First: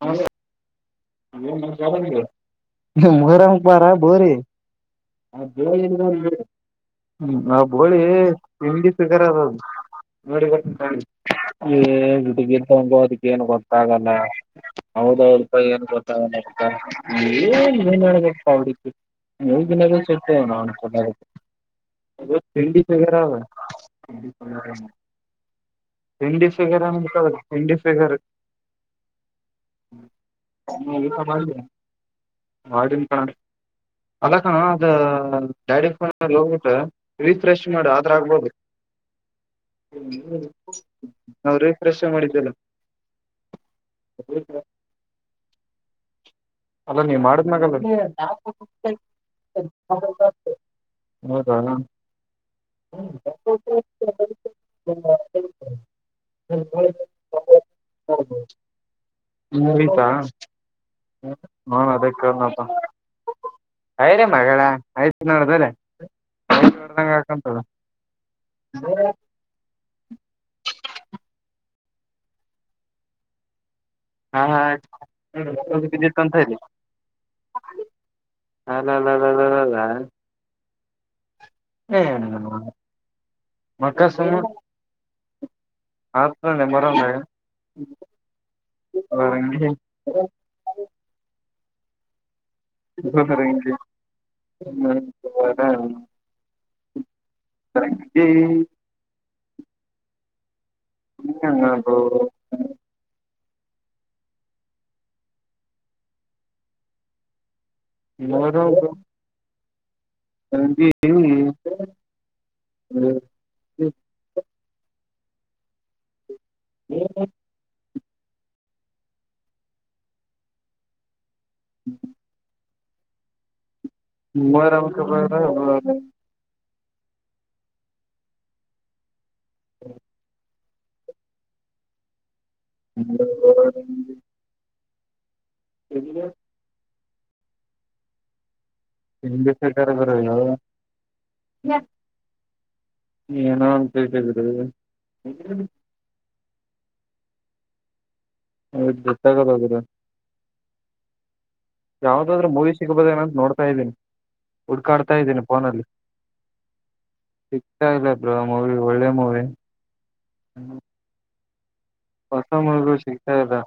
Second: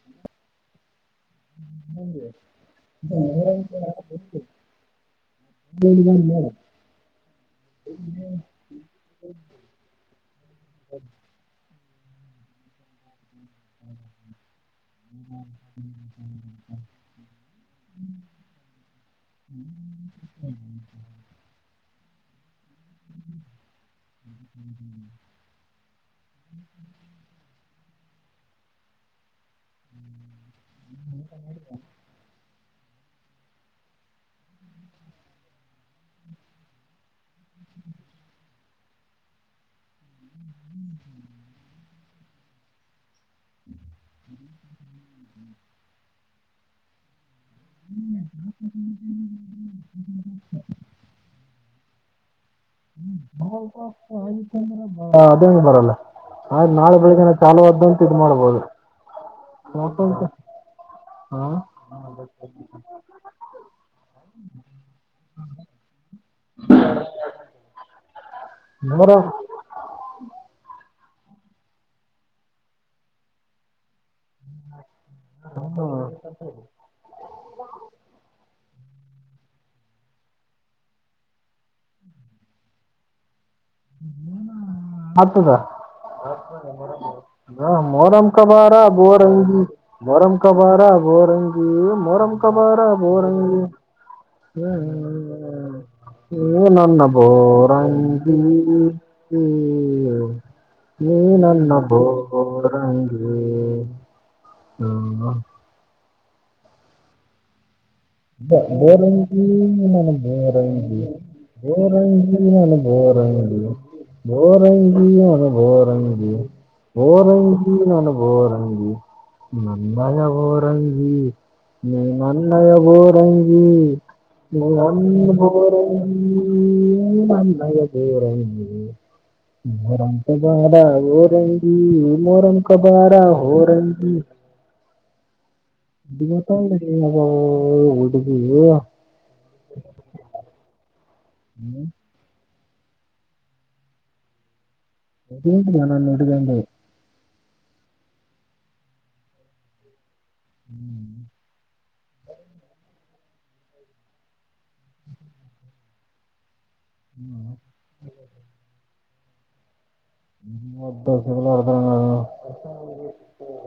how ರಂ ಪಾರ ಬೋರಿ ಆ ಬೋಳಿ ತಿಂಡಿ ಸುಗರ್ ಅದದು [unintelligible] ಗಡ್ಗರ್ ತಂಗೋ ಅದಕ್ಕೇಏನ್ ಗೊತ್ತಾಗಲ್ಲ ಹೌದೌದು ಪ ಏನ್ ಗ ಏ ನೀಏನ್ ಹಬೇಕಪ್ಪಾ ಅವಡಕ್ಕೆ ಮೂ ದಿನದೂ ಸತೇ ನಾನ್ ಚನ್ನದ [unintelligible] ಅದ ತಿಂಡಿ ಫಿಗರ್ ಅವ ತಿಂಡಿ ಫಿಗರ್ ಅ ತಿಂಡಿ ಫಗರ್ ಹ್ಮ್ ಹ ಇ ಸಬ [unintelligible] ಆಡಿನ ಕ ಅಲ್ಲಕಣ ಅದ ಡ್ಯಾಡಿಫೋನ್ ಹೋಗ್ಬಿಟ್ಟ ರೀಫ್ರೆಶ್ ಮಾಡ ಆದ್ರ ಆಗ್ಬೋದು ನ ರೀಫ್ರೆಶ್ ಮಾಡಿದಲ್ಲ ಅಲ್ಲ ನೀ ಮಾಡಿದ್ಮಾಗಲ್ಲ ಹೌದಾ ಅದಂ ಬರಲ್ಲ ಆದ ನಾಳೆ ಬೆಳಗ್ನ ಚಾಲುವಾದ್ದಂತ ಇದ ಮಾಡ್ಬೋದು ಮುಗಿತಾ ಹ ಹಾ ಅದೇ ಕೇಳ್ನಪ್ಪ ಐರೆ ಮಗಳ ಆಯ್ತ್ ನೋಡ್ದಲೆ ಹೊಡ್ದಂಗ ಹಾಕಂತದ ನೂರು ಹಾ ಹಾ ಬಿದ್ದಿತ್ತು ಅಂತ ಹೇಳಿ ಅಲ್ಲ ಲ್ಲ ಲಲಲ ಲಾ [inaudible] ಸುಮ್ಮ ಹತದ ಆತನೆ ಮರಂದಾಗ ಮೊರಂ ಕಬಾರ ಬೋರಂಗಿ ಬರಂಗಿ ಮೊರಂ ಕಬಾರ ಬೋರ್ಂಗ ಈ ಮೋರಂ ಬಾರ ಬೋರಂಗಿ ಬರಂಗಿ ಹ್ಮ ನನ್ನ ಬೋರಂಗಿ ಹ್ಮ್ ನೀ ನನ್ನ ಬರಂಗಿ ಬೋರಂಗಿ [inaudible] ಯಾರೋ ಒಬ್ಬ ಬೋರಂಗಿ [unintelligible] ತಂಗಿ ಬೋರಂಗಿ ಬೋರಂಗಿ ಬೋರಂಗಿ ಬೋರಂಗಿ ಪ್ರೀತಿಯ ಓರಂಗಿ ಬೋರಂಗಿ ನನ್ನ ಓರಂಗಿ ನನ್ನಯ ಓರಂಗಿ ನಿನ್ ನನ್ನಯ ಓರಂಗಿ ಮೂವರ ಅಂಕ ಓರಂಗಿ ನೀನು ನನ್ನಯ ಓರಂಗಿ [inaudible] ಪಾದ ಬೋರಂಗಿ ಮೋರಂ ಕಬಾರ ಓರಂಗಿ [inaudible] ಓ ಹುಡುಗಿ [inaudible] ಹ್ಮ್ ಏನೋ ಅಂತೇತಿದ್ರಿ ಏನಿಲ್ಲ ನನ್ನ ಹುಡುಗಿಗೆ ಹೌದು ಗೊತ್ತಾಗ ಹೋಗದ [inaudible] ಯಾವ್ದಾದಾದ್ರು ಮೂವಿ ಸಿಗ್ಬೋದೇಏನಂತ ನೋಡ್ತಾ ಇದ್ದೀನಿ ಹುಡ್ಕಾಡ್ತಾ ಇದ್ದೀನಿ ಫೋನಲ್ಲಿ ಸಿಗ್ತಾಇಲ್ಲ ಬ್ರೊ ಮೂವಿಗಳು ಒಳ್ಳೆ ಮೂವಿ ಒಬ್ಬ [inaudible] ಹೊಸ ಮೂವಿಗಳು ಸಿಗ್ತಯಿದೆ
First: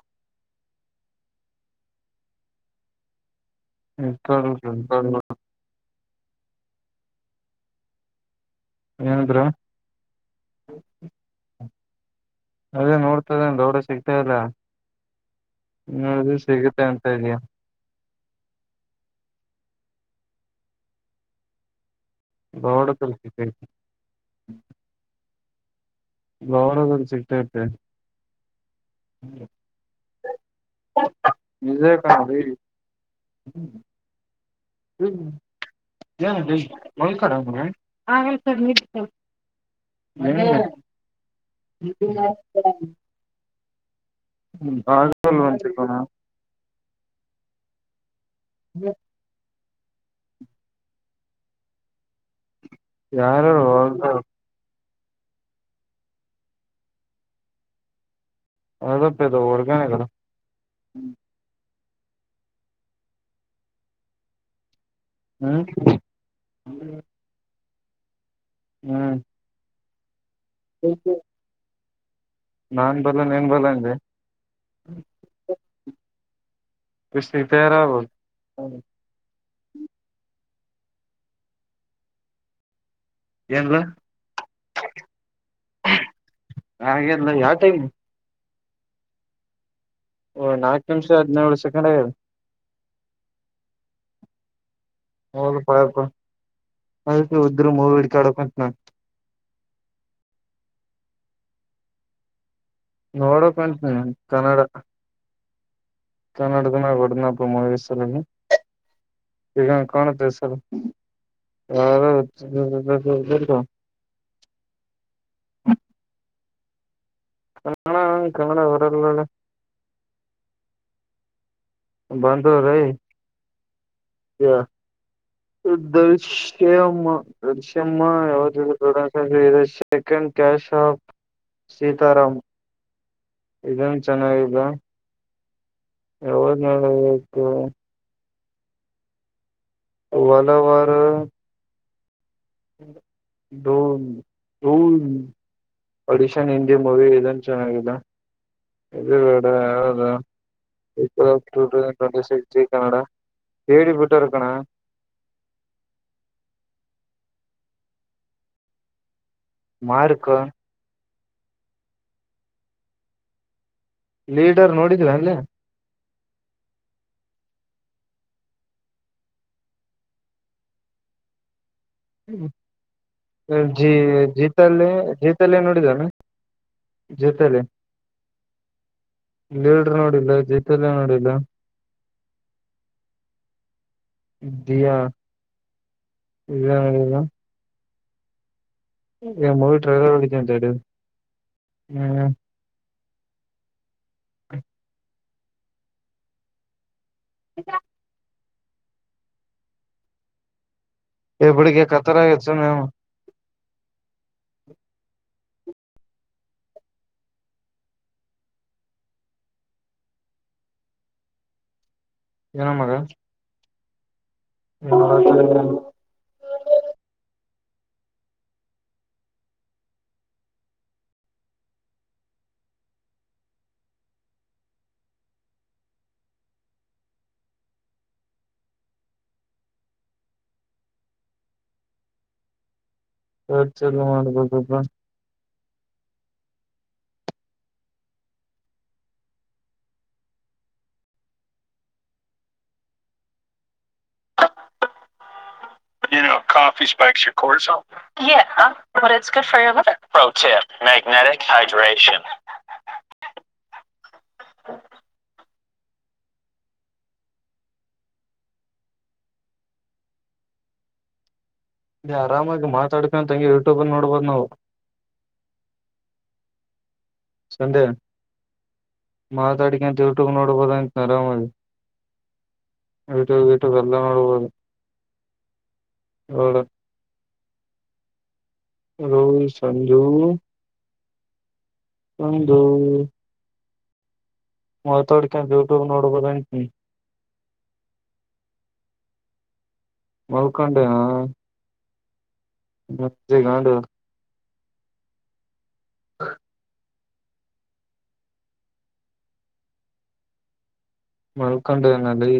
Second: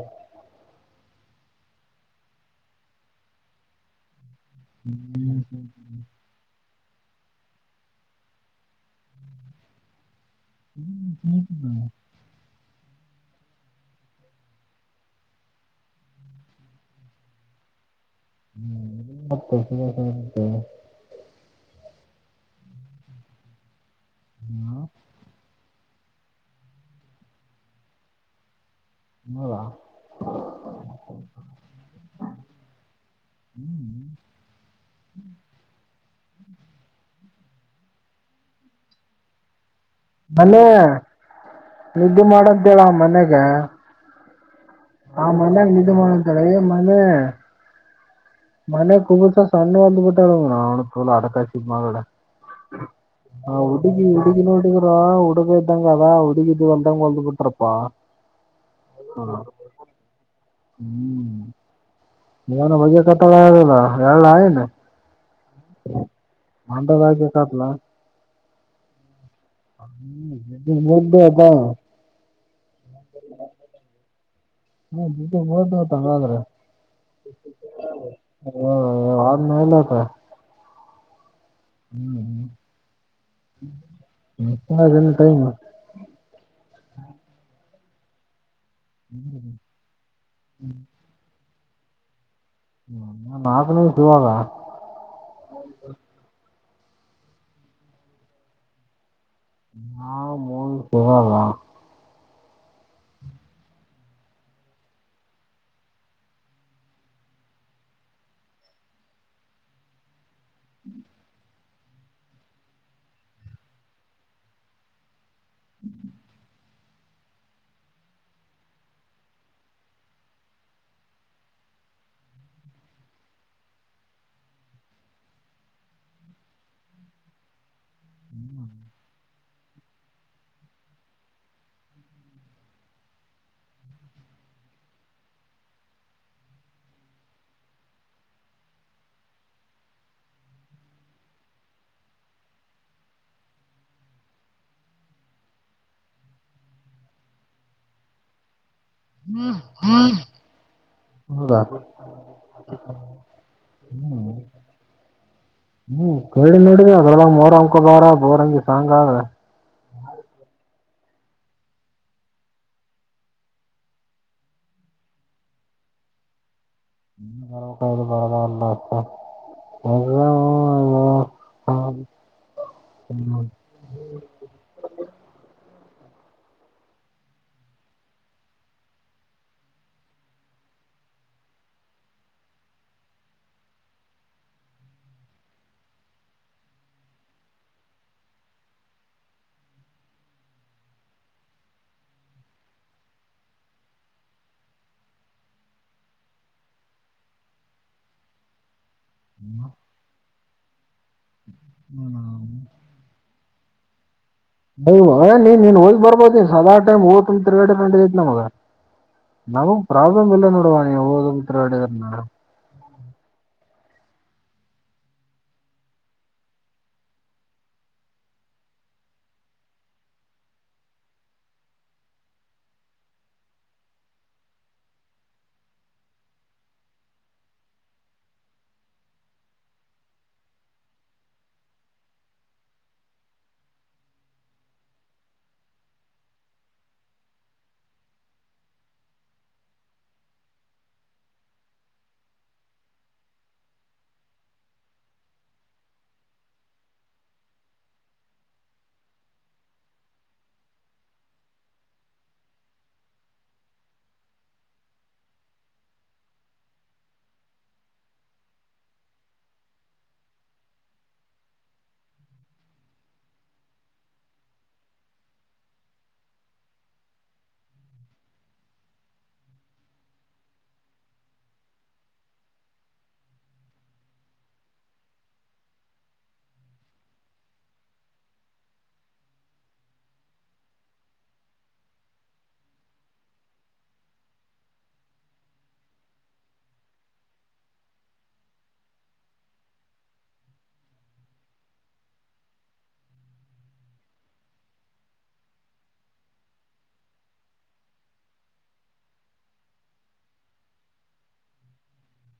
ಹ್ಮ್ [inaudible] ಏನ್ ಬ್ರೋ [inaudible] ಅದೇ ನೋಡ್ತದೆ ದೊಡ ಸಿಗ್ತಲ್ಲ ಹದು ಸಿಗುತ್ತೆ ಅಂತ ಇಲ್ಲಿ ಹ್ಮ್ ಮತ್ತು [unintelligible] ಗೋಡ ಕಳಷ ಹ್ಮ ಗೋರ ಚಿಟ್ಟಟ್ಟೆ ನಿಜೇ ಕೀ [unintelligible] ಹ್ಮ್ ಒಳ್ಕಡ [unintelligible] ಮನೇ ನಿದ್ದೆ ಮಾಡಂತ ಹೇಳ ಮನೆಗ ಹ ಮನೆಗ ಅಂತೆ ಕಣ ನಿದ್ದು ಮಾಡಂತ ಮನೆ ಮನೆ ಕಬುಸ ಬಂದ ಬಿ [unintelligible] ಟ್ಟ ತ ಅ ಕಾಶಿಡೆ ಯಾರು ಹಾ ಹುಡುಗಿ ಹುಡುಗಿ ನೋಡಿ ಉಡುಗ ಇದ್ದಂಗಾ ಉಡುಗ ಇದ ಒಲದಂಗ ಒಲದು ಬಿಟರಪ್ಪ ಅದಪ್ಪದು ಹಡ್ಗನೆ ಹ್ಮ್ ನಿವಾನ ಬಗ್ಗೆ ಕತ್ತಳಲ್ಲ ಎರಲ್ಲ ಆಯನ್ ಹ್ಮ್ ಮಟ ಬಕ ಕತ್ಲ ಹ್ಮ್ ಹ್ಮ್ ನಿ ಮುಂದು ಹಬ್ಬ ನಾನ್ ಬಲ್ಲ ನೀನ್ ಬಲ್ಲ ಅಂದೆ ಹ್ಮತ್ರ ಇಷ್ಟಿಗೆ ತಯಾರಾಗಬೋದು [unintelligible] ಲ್ಲತ ಹ್ಮ್ [unintelligible] ಏಲ್ಲ ಮಿಸ್ಸಾಗಿನ್ ಟೈಮ್ ಹಾಗೆಲ್ಲ ಯಾವ ಟೈಮ್ ಹ್ಮ್ ಓ ನಾಕ ನಿಮಷ ಹದಿನೇಳು [unintelligible] ನನ್ ಆಕನೇ ಶುವಾಗ ಹೌದಪ್ಪ ಯಪ್ಪ ಅದ ಉದ್ರಿ ಮೂವ ಹಿಡ್ಕಾಡಕುಂತೀನಿ ನಾವು ತೊಗೋಲ್ಲ ನೋಡಕುಂತಿನಿ ಕನ್ನಡ ಕನ್ನಡುಗನ ಕೊಡನಾ ಮಲ ಈಗ ಕಣ [unintelligible] ಹಲೋ [inaudible] [unintelligible] [unintelligible] ಕನ್ನಡ ಕನ್ನಡ ಬರಲ್ಲಲ್ಲ ಬಾಧ್ರ ರೈ ದೃಶ್ಯ [unintelligible] ಮ್ಮ ಯಾವ್ದ production second case of Seetharam ಇದನ್ ಚೆನ್ನಾಗಿದೆ ಯವಧ ನೋಡ್ಬೇಕು ಒಲವರ ಡೂ ಡೂ ಅಡಿಷನ್ ಇಂಡಿ ಮೂವಿ ಇದನ್ ಚೆನ್ನಾಗಿದೆ ಇದು ಯದ ಇ ಟೂ ತೌಸ್ ಹೌದಾ [unintelligible] ಟ್ವೆಂಟಿಸ್ ಜಿ ಕನ್ನಡಾ ಕೆಡಿ ಬಿಟ್ಟರ್ ಕಣೋ ಇಂಗ ಮೋರಂ ಕೆ ಬಾರೋ ಬಾರ ಬೋರಂಗಗೆ ಸಾಂಗ್ ಮಾರ್ಕ ಲೀಡರ್ ನೋಡಿದ್ರಾ ಅಲ್ಲೇ ಬರಬೇಕು [inaudible] ಬರದಾಗವಲ್ದು ಒಟ್ಟ ಹ್ಮ ಜೀ ಜೀತಲ್ಲ ಜೀತಲ್ಲ ನೋಡಿದಾನ ಜತಲೆ ಲೀಡರ್ ನೋಡಿಲ್ಲ ಜತಲೆ ನೋಡಿಲ್ಲ [inaudible] ದಿಯಾ ವೈಡ್ ನೋಡಿಲ್ಲ ಮೂವಿ ಟ್ರೈಲರ್ ನೋಡಿನಿ ಜತೆನ್ [unintelligible] ಹ್ಮ್ [inaudible] ಎ ಬಿಡು ಗೆ ಕತ್ತಲು ಆಗ್ಯದ ಸುಮ್ನೆ ಓಡಾಡ್ನಿ ನೀನ್ ಹಓದ್ ಬರ್ಬೋದ ಸದಾ ಟೈಮ್ ಓದ್ ತಿಗಡೆೈತ್ ನಮಗ ನಮಗ್ ಪ್ರಾಬ್ಲಮ ಇಲ್ಲ ನೋಡುವ ನೀವು ದ್ ತಿಗಡಿ ಏನ ಮಗ ಹಾ ಹ ಚಾಲು ಮಾಡಬೇಕ್ ಪಾ [unintelligible] ಇ ಆರಾಮಾಗಿ ಮಾತಾಡ್ಕೊಂತಂಗಗೆ ಯೂಟ್ಯೂಬಲ್ಲಿ ನೋಡ್ಬೋದು ನಾವು ಸಂಡೇ ಮಾತಾಡಿಕಂತ ಯೂಟ್ಯೂಬ್ ನೋಡ್ಬೋದ ಅಂತ ಆರಾಮಆಗಿ ಯೂಟ್ಯೂಬ್ ಯೂಟ್ಯೂಬ್ ಎಲ್ಲ ನೋಡ್ಬೋದು ಅ ಸಂಜು ಒಂದು [inaudible] ಮಾತಾಡ್ಕ ಯೂಟ್ಯೂಬ್ ನೋಡ್ಬದಟ ಮಲ್ಕಾಂಡ ಹ ಮತ್ತಗದ ಹ [inaudible] ಮಳಕಂಡನಲ್ಲಿ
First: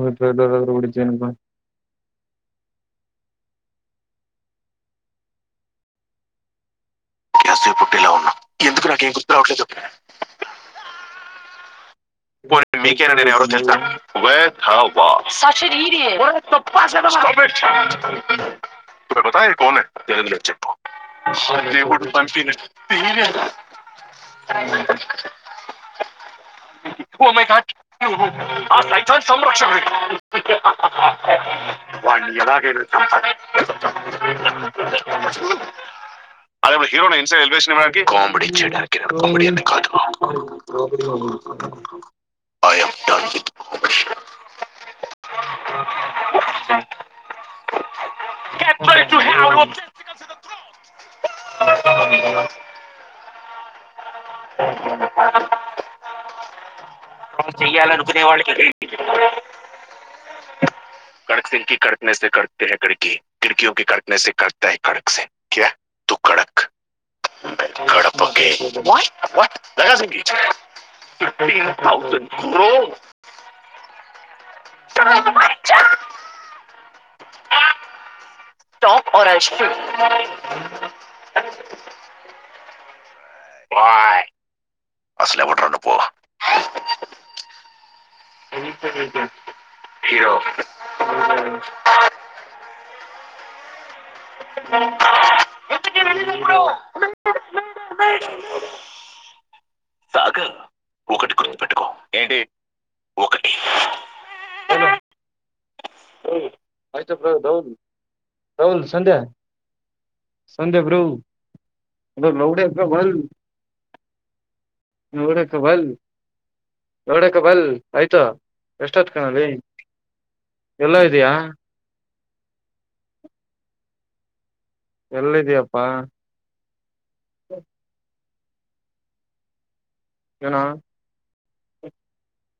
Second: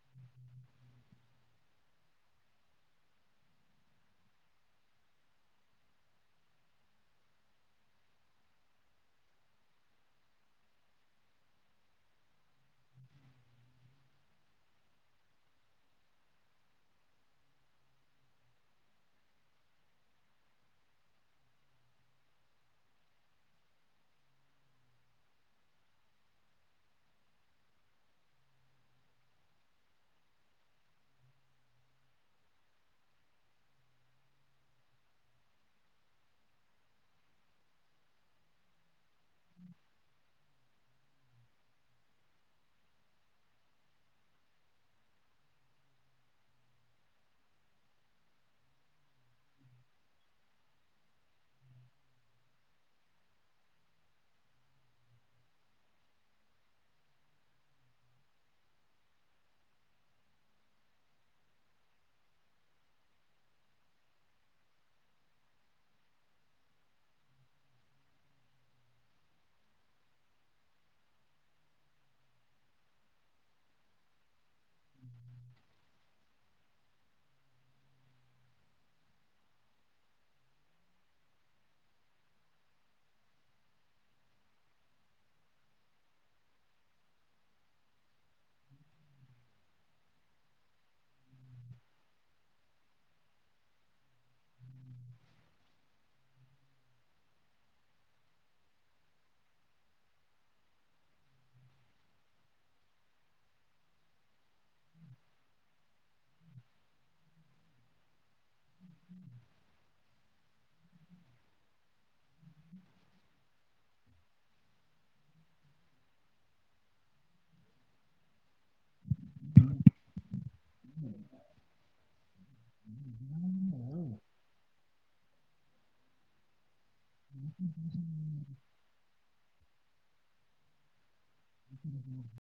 ಹಪರಗೂಡಮ್ಮ [unintelligible] ಗ್ಯಾಸ್ ಪುಟ್ಟಿ ಇಲ್ಲ ಉನ್ನ ಎಕ ನಕೇನು ಗರ್ುರಾವಟ್ಲದುಪ್ಪ [unintelligible] [unintelligible] [inaudible] ಎ ಅದ ಹೀರೋ ಇನ್ಸ ಎೇಷನ್ ಕಾಮಡಿ [unintelligible] ಕೆ ಚ [inaudible] [unintelligible] ಕಡಕ ಸಿಂಗ ಕಕನೆ ಕತ ಕಡಕ ಕಿಡಕಿಯ ಕಕನೆ ಕತ ಕಡಕ ಸಿ ತ ಕಡಕ ಕ ಸಿ [unintelligible] ಹೌದು ರ ಪ್ ಅಸಲ ಟ ಪ ಹರೋ ಎ ಹ ಸಾಾಗ ಎಟಿ ಅಷ್ಟ ಪ್ರೌನ್ ರೌಲ್ ಸಂಧ್ಯಾ ಸಂಧ್ಯಾ ಬ್ರೂೌ ಬಲ್ಡಕ ಬಲ್ಡಕ ಬಲ್ ಆಯ್ತಾ ಎಷ್ಟೊತ್ ಕಣಲ್ಲಿ ಎಲ್ಲ ಇದಯಾ ಎಲ್ಲಿದ್ಯಪ್ಪಾ ಹ್ಮ ಹ್ಮ ಹ್ಮ್ ನ ಹ್ಮ